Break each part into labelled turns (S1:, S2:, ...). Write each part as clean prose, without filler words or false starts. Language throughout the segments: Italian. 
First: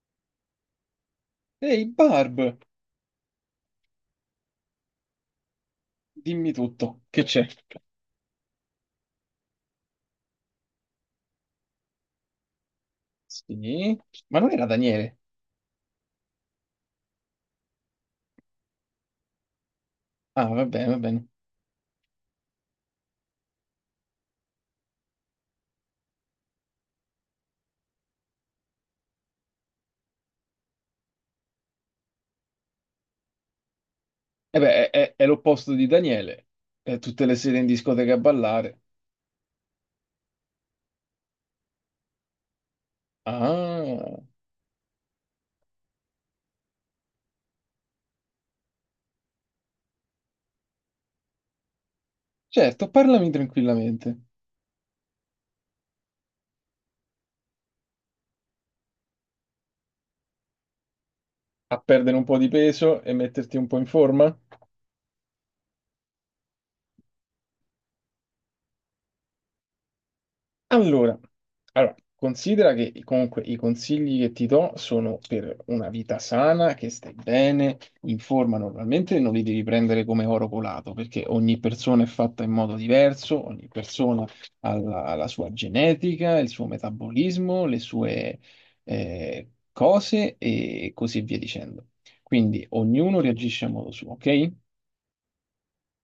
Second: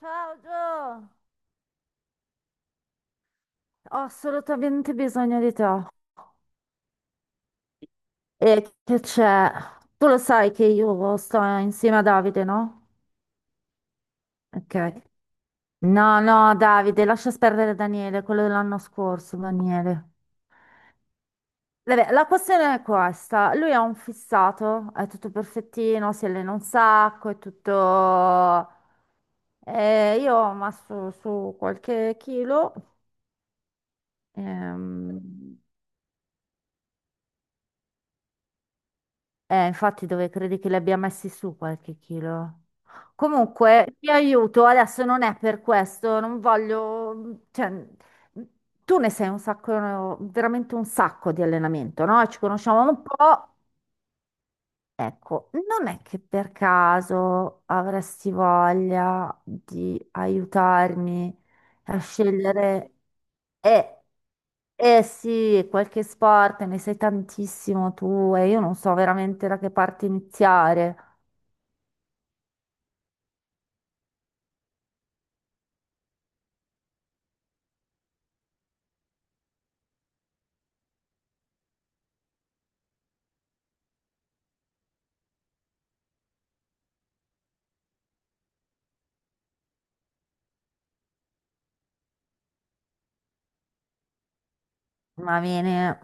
S1: Ciao Gio,
S2: Ehi, Barb,
S1: ho assolutamente bisogno di te.
S2: dimmi tutto, che c'è?
S1: E che c'è? Tu lo sai che io sto insieme a Davide, no?
S2: Sì, ma non era
S1: Ok.
S2: Daniele?
S1: No, no, Davide, lascia perdere Daniele, quello dell'anno scorso, Daniele.
S2: Ah, va bene, va bene.
S1: Vabbè, la questione è questa. Lui è un fissato, è tutto perfettino, si allena un sacco, è tutto... io ho messo su qualche chilo.
S2: E beh, è, è-
S1: ehm,
S2: è l'opposto di Daniele. È tutte le sere in discoteca a ballare.
S1: Infatti dove credi che li abbia messi su qualche chilo? Comunque, ti
S2: Ah,
S1: aiuto, adesso non è per questo, non voglio... Cioè, tu ne sei un sacco, veramente un sacco di allenamento, no? Ci conosciamo
S2: certo,
S1: un
S2: parlami
S1: po'.
S2: tranquillamente.
S1: Ecco, non è che per caso avresti voglia di aiutarmi
S2: A
S1: a
S2: perdere un po' di
S1: scegliere...
S2: peso e metterti un po' in
S1: Eh,
S2: forma?
S1: eh sì, qualche sport, ne sai tantissimo tu e io non so veramente da che parte iniziare.
S2: Allora, allora, considera che comunque i consigli che ti do sono per una vita sana, che stai bene, in forma normalmente, non li devi prendere come oro colato, perché ogni persona è fatta in modo diverso, ogni persona ha la sua genetica, il suo metabolismo, le sue cose e così via dicendo. Quindi ognuno reagisce a modo suo, ok?
S1: Ma viene,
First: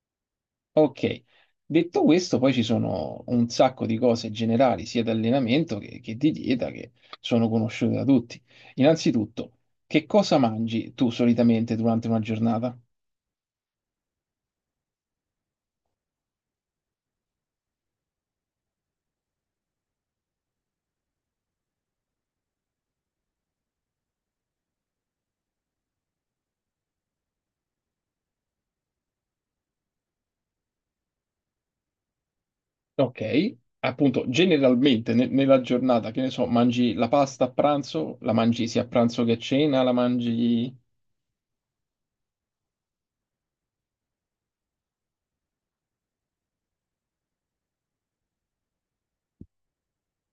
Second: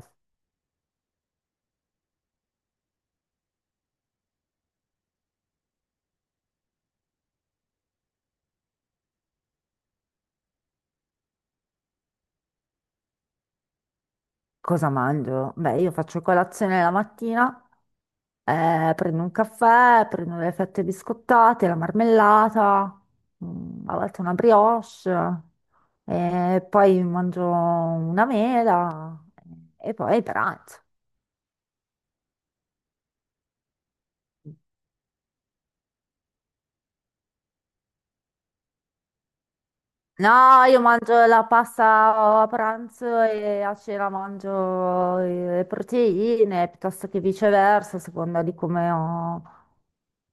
S2: Ok, detto questo, poi ci sono un sacco di cose generali, sia di allenamento che di dieta, che sono conosciute da tutti. Innanzitutto, che cosa mangi tu solitamente durante una giornata?
S1: cosa mangio? Beh, io faccio colazione la mattina, prendo un caffè, prendo le fette biscottate, la marmellata, a volte una brioche, e poi mangio una mela e poi pranzo.
S2: Ok, appunto, generalmente nella giornata, che ne so, mangi la pasta a pranzo, la mangi sia a pranzo che a cena, la
S1: No,
S2: mangi...
S1: io mangio la pasta a pranzo e a cena mangio le proteine, piuttosto che viceversa, a seconda di come ho,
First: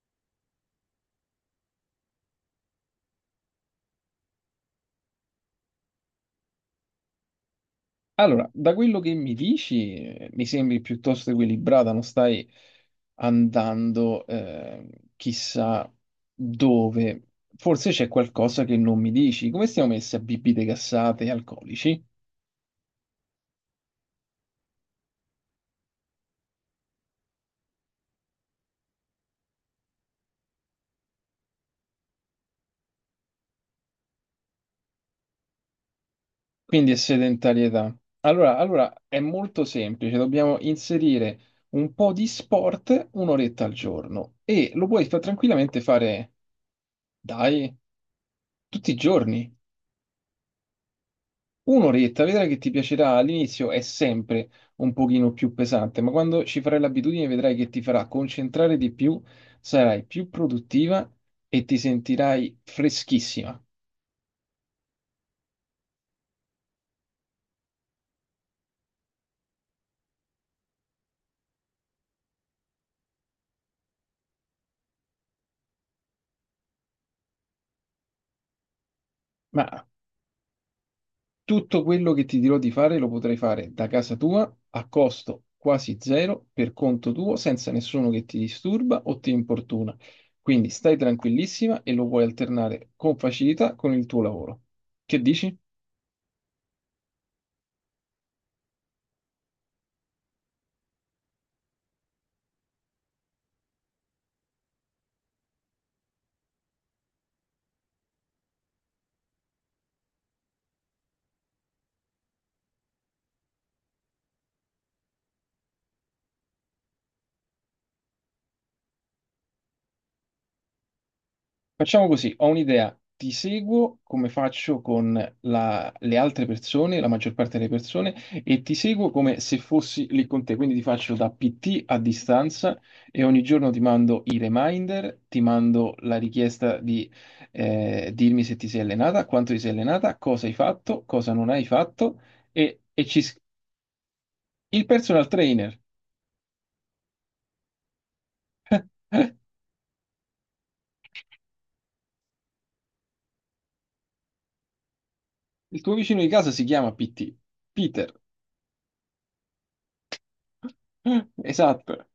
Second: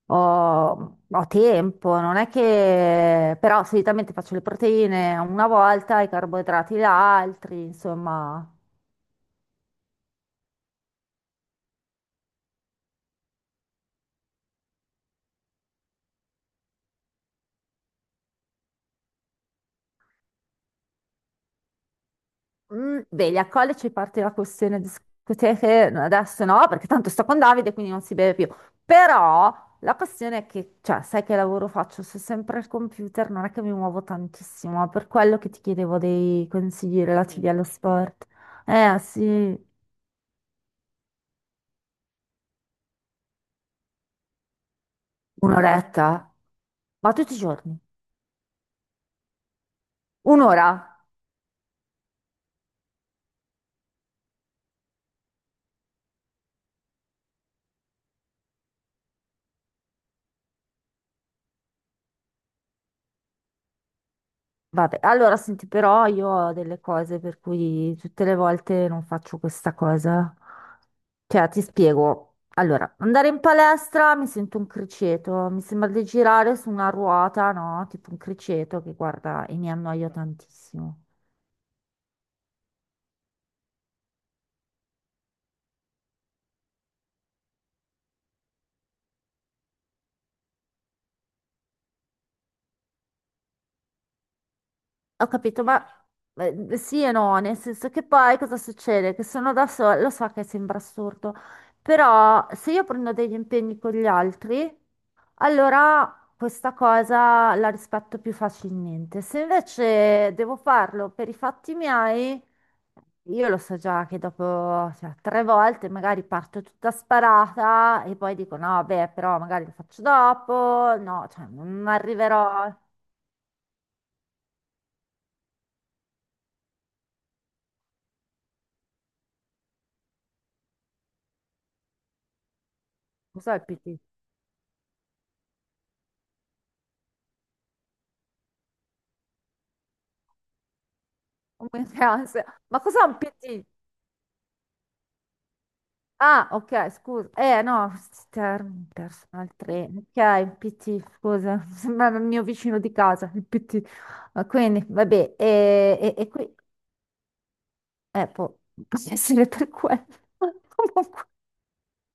S1: ho tempo. Non è che... Però solitamente faccio le proteine una volta, i carboidrati gli altri, insomma...
S2: Allora, da quello che mi dici, mi sembri piuttosto equilibrata, non stai andando chissà dove. Forse c'è qualcosa che non mi dici. Come stiamo messi a bibite gassate e alcolici?
S1: Mm, vedi, a college parte la questione discoteche, no, adesso no, perché tanto sto con Davide, quindi non si beve più. Però la questione è che, cioè, sai che lavoro faccio? Sto sempre al computer, non è che mi muovo tantissimo, per quello che ti chiedevo dei
S2: Quindi è
S1: consigli relativi allo
S2: sedentarietà.
S1: sport.
S2: Allora, è
S1: Sì,
S2: molto semplice, dobbiamo inserire un po' di sport un'oretta al giorno e lo puoi tranquillamente fare,
S1: un'oretta? Ma tutti i
S2: dai,
S1: giorni?
S2: tutti i giorni.
S1: Un'ora?
S2: Un'oretta, vedrai che ti piacerà. All'inizio è sempre un pochino più pesante, ma quando ci farai l'abitudine vedrai che ti farà concentrare di più, sarai più produttiva e ti sentirai freschissima.
S1: Vabbè, allora senti, però io ho delle cose per cui tutte le volte non faccio questa cosa. Cioè, ti spiego. Allora, andare in palestra mi sento un criceto, mi sembra di girare su una ruota, no? Tipo un criceto che guarda e mi
S2: Ma
S1: annoio tantissimo.
S2: tutto quello che ti dirò di fare lo potrai fare da casa tua a costo quasi zero, per conto tuo, senza nessuno che ti disturba o ti importuna. Quindi stai tranquillissima e lo puoi alternare con facilità con il tuo lavoro. Che
S1: Ho
S2: dici?
S1: capito, ma sì e no, nel senso che poi cosa succede? Che sono da sola, lo so che sembra assurdo, però se io prendo degli impegni con gli altri. Allora, questa cosa la rispetto più facilmente. Se invece devo farlo per i fatti miei, io lo so già che dopo, cioè, tre volte magari parto tutta sparata e poi dico no, beh, però magari lo faccio dopo, no, cioè non
S2: Facciamo così, ho
S1: arriverò.
S2: un'idea, ti seguo come faccio con le altre persone, la maggior parte delle persone, e ti seguo come se fossi lì con te, quindi ti faccio da PT a distanza e ogni
S1: Cos'è il
S2: giorno ti
S1: PT?
S2: mando i reminder, ti mando la richiesta di dirmi se ti sei allenata, quanto ti sei allenata, cosa hai fatto, cosa non hai
S1: Un mese di
S2: fatto,
S1: ansia. Ma
S2: e,
S1: cos'è
S2: e
S1: un
S2: ci... s-
S1: PT?
S2: il personal trainer,
S1: Ah, ok, scusa. No, Term, personal trainer. Ok, PT, scusa. Sembrava il mio vicino di casa, il PT. Ah, quindi, vabbè,
S2: il tuo
S1: e, e-
S2: vicino
S1: e
S2: di
S1: qui,
S2: casa si chiama PT, Peter.
S1: può, può essere per quello. Comunque.
S2: Esatto.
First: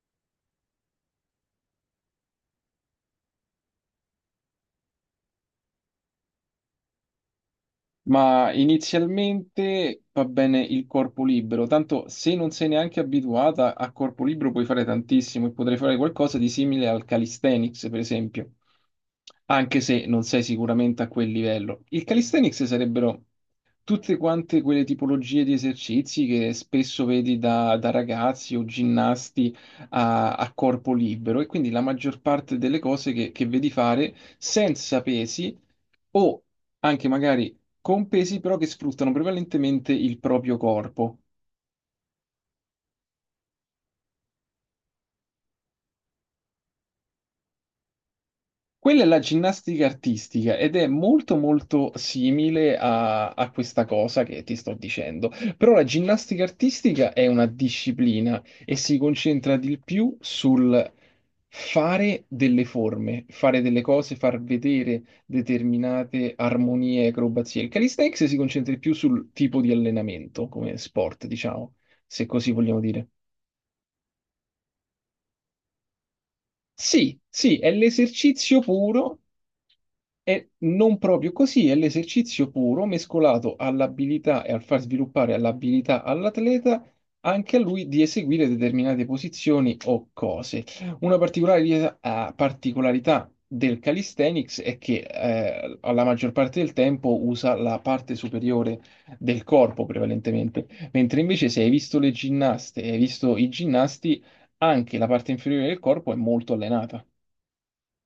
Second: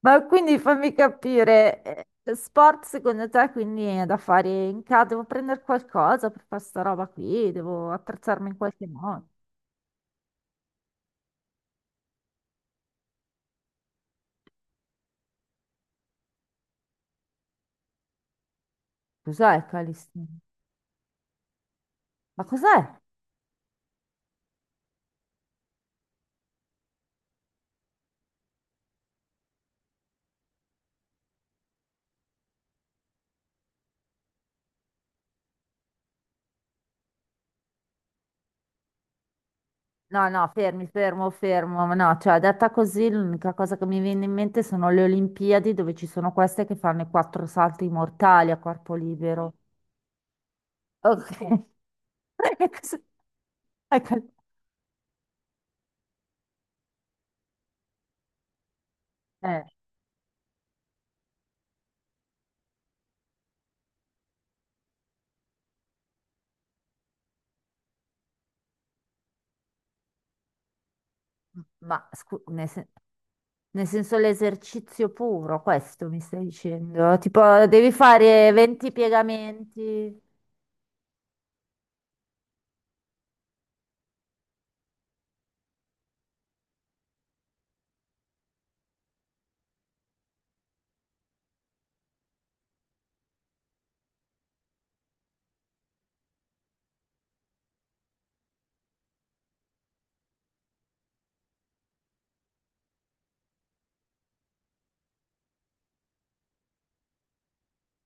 S1: Ma quindi fammi capire, sport secondo te quindi è da fare in casa? Devo prendere qualcosa per fare sta roba qui? Devo attrezzarmi
S2: Ma
S1: in qualche modo?
S2: inizialmente va bene il corpo libero, tanto se non sei neanche abituata a corpo libero puoi fare tantissimo e potrei fare qualcosa di simile al calisthenics, per esempio,
S1: Cos'è il
S2: anche se non
S1: calistenia?
S2: sei sicuramente a quel livello. Il
S1: Ma
S2: calisthenics
S1: cos'è?
S2: sarebbero tutte quante quelle tipologie di esercizi che spesso vedi da ragazzi o ginnasti a corpo libero e quindi la maggior parte delle cose che vedi fare senza pesi o anche magari con pesi però che sfruttano prevalentemente il
S1: No, no,
S2: proprio
S1: fermi,
S2: corpo.
S1: fermo, fermo. No, cioè, detta così, l'unica cosa che mi viene in mente sono le Olimpiadi dove ci sono queste che fanno i quattro salti mortali a corpo
S2: Quella è la
S1: libero.
S2: ginnastica artistica ed è molto
S1: Ok.
S2: molto
S1: E
S2: simile
S1: cosa-
S2: a questa
S1: ecco.
S2: cosa che ti sto dicendo, però la ginnastica artistica è una disciplina e si concentra
S1: Eh,
S2: di più sul fare delle forme, fare delle cose, far vedere determinate armonie e acrobazie. Il calisthenics si concentra di più sul tipo di allenamento come sport, diciamo,
S1: ma
S2: se
S1: scu-
S2: così
S1: nel,
S2: vogliamo
S1: sen-
S2: dire.
S1: nel senso l'esercizio puro, questo mi stai
S2: Sì,
S1: dicendo?
S2: sì,
S1: Tipo,
S2: è
S1: devi fare
S2: l'esercizio
S1: 20
S2: puro,
S1: piegamenti.
S2: e non proprio così, è l'esercizio puro mescolato all'abilità e al far sviluppare all'abilità all'atleta anche a lui di eseguire determinate posizioni o cose. Una particolare particolarità del calisthenics è che alla maggior parte del tempo usa la parte superiore del corpo prevalentemente, mentre invece se hai visto le ginnaste, e hai visto i ginnasti anche la parte inferiore del corpo è molto allenata.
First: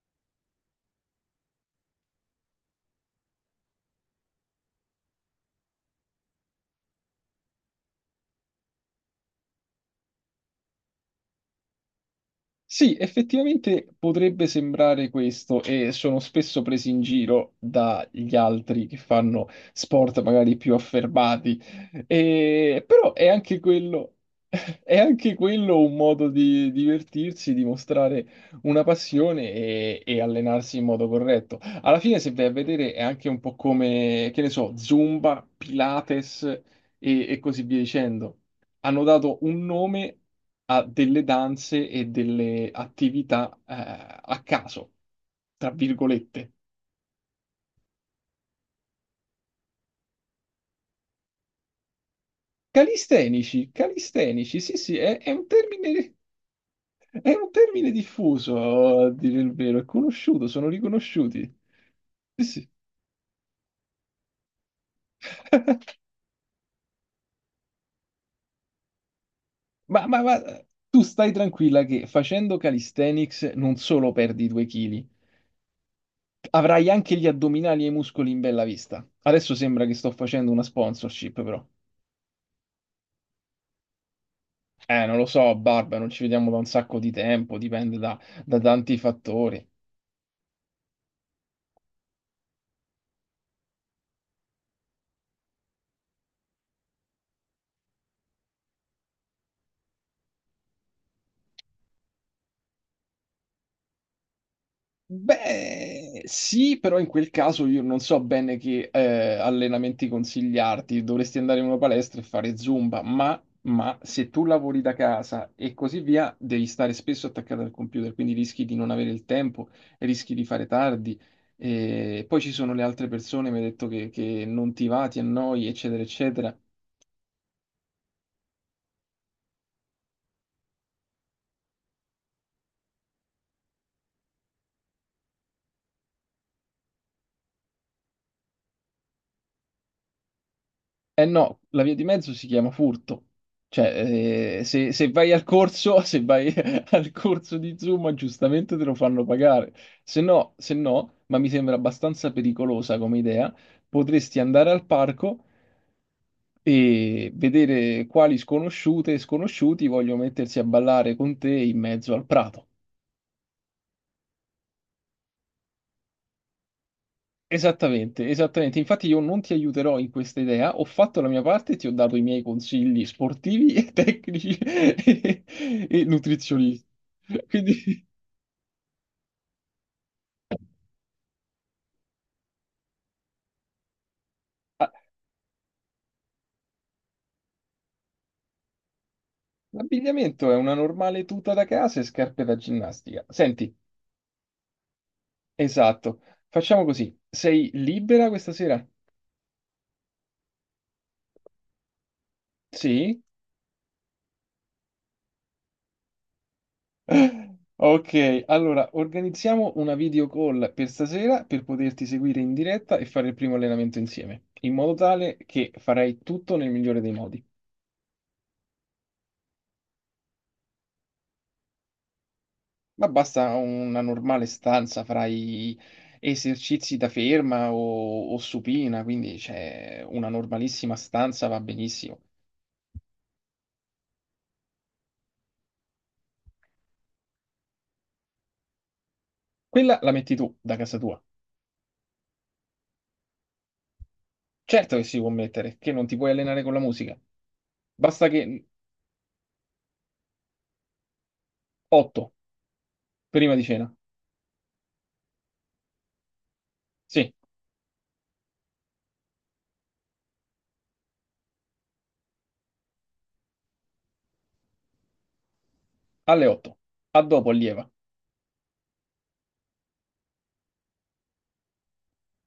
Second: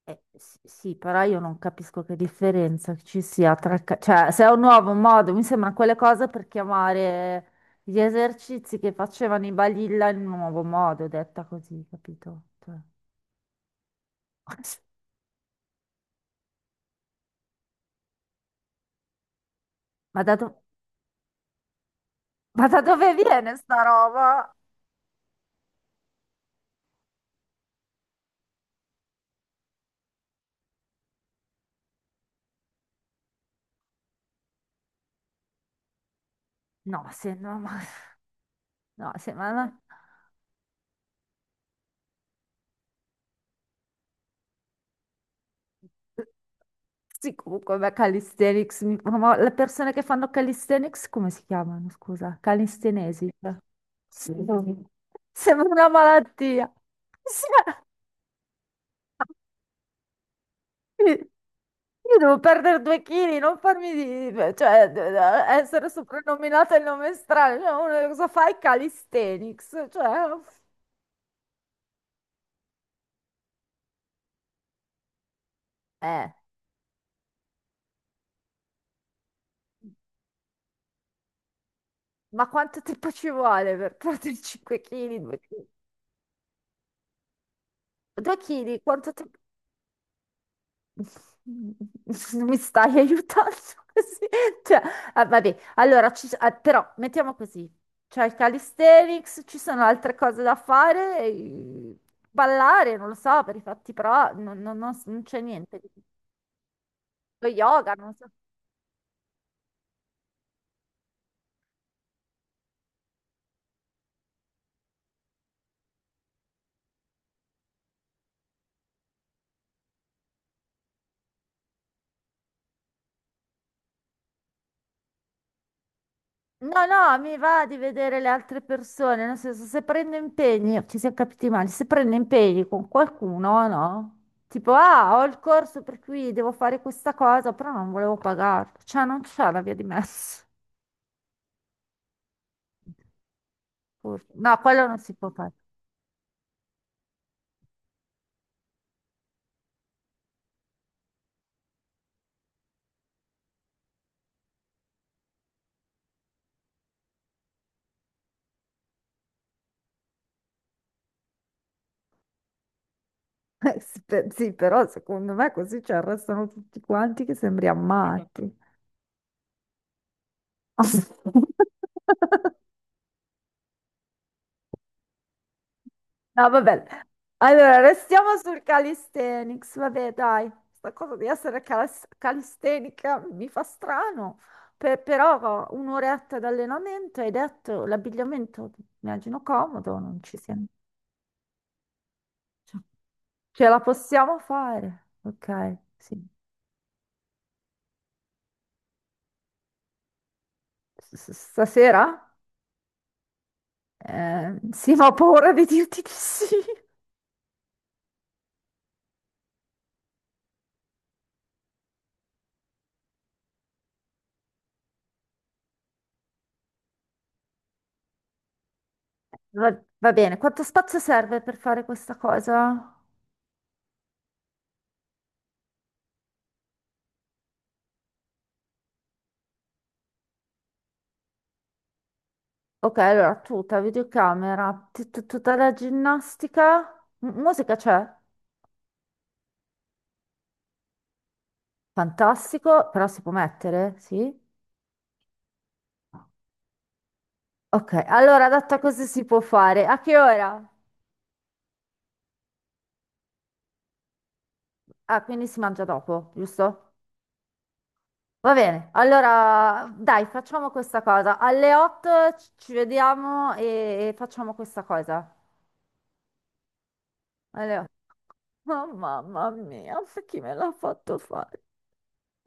S1: Sì, però io non capisco che differenza ci sia tra... cioè, se è un nuovo modo, mi sembra quelle cose per chiamare gli esercizi che facevano i balilla in un nuovo modo, detta così, capito? Cioè,
S2: Sì, effettivamente potrebbe sembrare questo e sono spesso presi in giro dagli altri che fanno sport
S1: Ma da,
S2: magari
S1: do-
S2: più affermati.
S1: ma da
S2: Però
S1: dove
S2: è
S1: viene
S2: anche
S1: sta
S2: quello,
S1: roba?
S2: è anche quello un modo di divertirsi, di mostrare una passione e allenarsi in modo corretto. Alla fine, se vai a vedere, è anche un po' come, che ne so, Zumba, Pilates
S1: No, se
S2: e
S1: no,
S2: così via
S1: ma...
S2: dicendo. Hanno
S1: No, se,
S2: dato
S1: ma
S2: un
S1: no.
S2: nome a delle danze e delle attività a caso, tra virgolette.
S1: Sì, comunque, beh, calisthenics, ma le persone che fanno calisthenics come si chiamano, scusa? Calistenesi. Cioè.
S2: Calistenici,
S1: Sì.
S2: calistenici, sì, sì, è un
S1: Sembra una
S2: termine,
S1: malattia.
S2: è
S1: Sì.
S2: un termine diffuso, a dire il vero, è conosciuto, sono
S1: Io
S2: riconosciuti.
S1: io devo
S2: Sì, sì.
S1: perdere due chili, non farmi di... cioè, essere soprannominata il nome strano. Cioè, uno, cosa fai? Calisthenics.
S2: Ma,
S1: Cioè,
S2: ma- ma tu stai tranquilla che facendo calisthenics non solo perdi due chili,
S1: eh,
S2: avrai anche gli addominali e i muscoli in bella vista. Adesso sembra che sto facendo una sponsorship, però.
S1: ma quanto tempo ci vuole per perdere 5
S2: Non
S1: kg?
S2: lo so, Barba, non ci vediamo da un sacco di tempo, dipende da,
S1: 2
S2: da
S1: kg?
S2: tanti
S1: Quanto tempo?
S2: fattori.
S1: Non mi stai aiutando così? Cioè, ah, vabbè, allora, ah, però mettiamo così, c'è il calisthenics, ci sono altre cose da fare, ballare, non lo so, per i fatti però non c'è niente.
S2: Beh, sì, però in quel
S1: Lo
S2: caso io
S1: yoga,
S2: non
S1: non
S2: so
S1: so.
S2: bene che allenamenti consigliarti. Dovresti andare in una palestra e fare Zumba, ma se tu lavori da casa e così via, devi stare spesso attaccato al computer, quindi rischi di non avere il tempo, rischi di fare tardi. E poi ci sono le altre persone, mi hai detto che non ti va, ti annoi, eccetera, eccetera.
S1: No, no, mi va di vedere le altre persone, nel senso, se prendo impegni, ci siamo capiti male, se prendo impegni con qualcuno, no? Tipo, ah, ho il corso per cui devo fare questa cosa, però non volevo pagarlo, cioè non c'è la via di mezzo.
S2: Eh no, la via di mezzo si chiama furto. Cioè,
S1: No, quello
S2: se,
S1: non
S2: se
S1: si può
S2: vai al
S1: fare.
S2: corso, se vai al corso di Zuma, giustamente te lo fanno pagare. Se no, se no, ma mi sembra abbastanza pericolosa come idea, potresti andare al parco e vedere quali sconosciute e sconosciuti vogliono mettersi a ballare con te in mezzo al prato.
S1: Sì, sì, però secondo me così ci arrestano tutti quanti che sembriamo
S2: Esattamente,
S1: matti.
S2: esattamente. Infatti io non ti aiuterò in questa idea, ho fatto la mia parte, ti ho dato i miei consigli sportivi e tecnici e
S1: No, vabbè.
S2: nutrizionisti.
S1: Allora,
S2: Quindi
S1: restiamo sul calisthenics. Vabbè, dai, sta cosa di essere calistenica mi fa strano.
S2: ah,
S1: Però un'oretta di allenamento, hai detto, l'abbigliamento, immagino comodo, non ci
S2: l'abbigliamento è
S1: siamo.
S2: una normale tuta da casa e scarpe da
S1: Cioè,
S2: ginnastica.
S1: ce
S2: Senti,
S1: la possiamo fare. Ok,
S2: esatto,
S1: sì.
S2: facciamo così. Sei libera questa sera?
S1: Stasera?
S2: Sì?
S1: Sì, ma ho paura di dirti di sì.
S2: Ok, allora organizziamo una video call per stasera per poterti seguire in diretta e fare il primo allenamento insieme, in modo tale che farai tutto nel migliore dei modi.
S1: Va, va bene, quanto spazio serve per fare questa cosa?
S2: Ma basta una normale stanza, farai esercizi da ferma o supina, quindi c'è una normalissima stanza, va benissimo.
S1: Ok, allora tuta, videocamera, tutta la ginnastica, musica c'è?
S2: Quella la metti tu da casa tua.
S1: Fantastico, però si può mettere, sì?
S2: Certo che si può mettere, che non ti puoi allenare con la musica.
S1: Ok,
S2: Basta
S1: allora
S2: che
S1: data così si può fare. A che ora?
S2: 8, prima di cena.
S1: Ah, quindi si mangia dopo, giusto?
S2: Sì,
S1: Va bene, allora dai, facciamo questa cosa. Alle 8 ci vediamo e facciamo questa cosa.
S2: alle 8. A dopo,
S1: Alle
S2: allieva.
S1: 8. Oh, mamma mia, chi me l'ha fatto fare?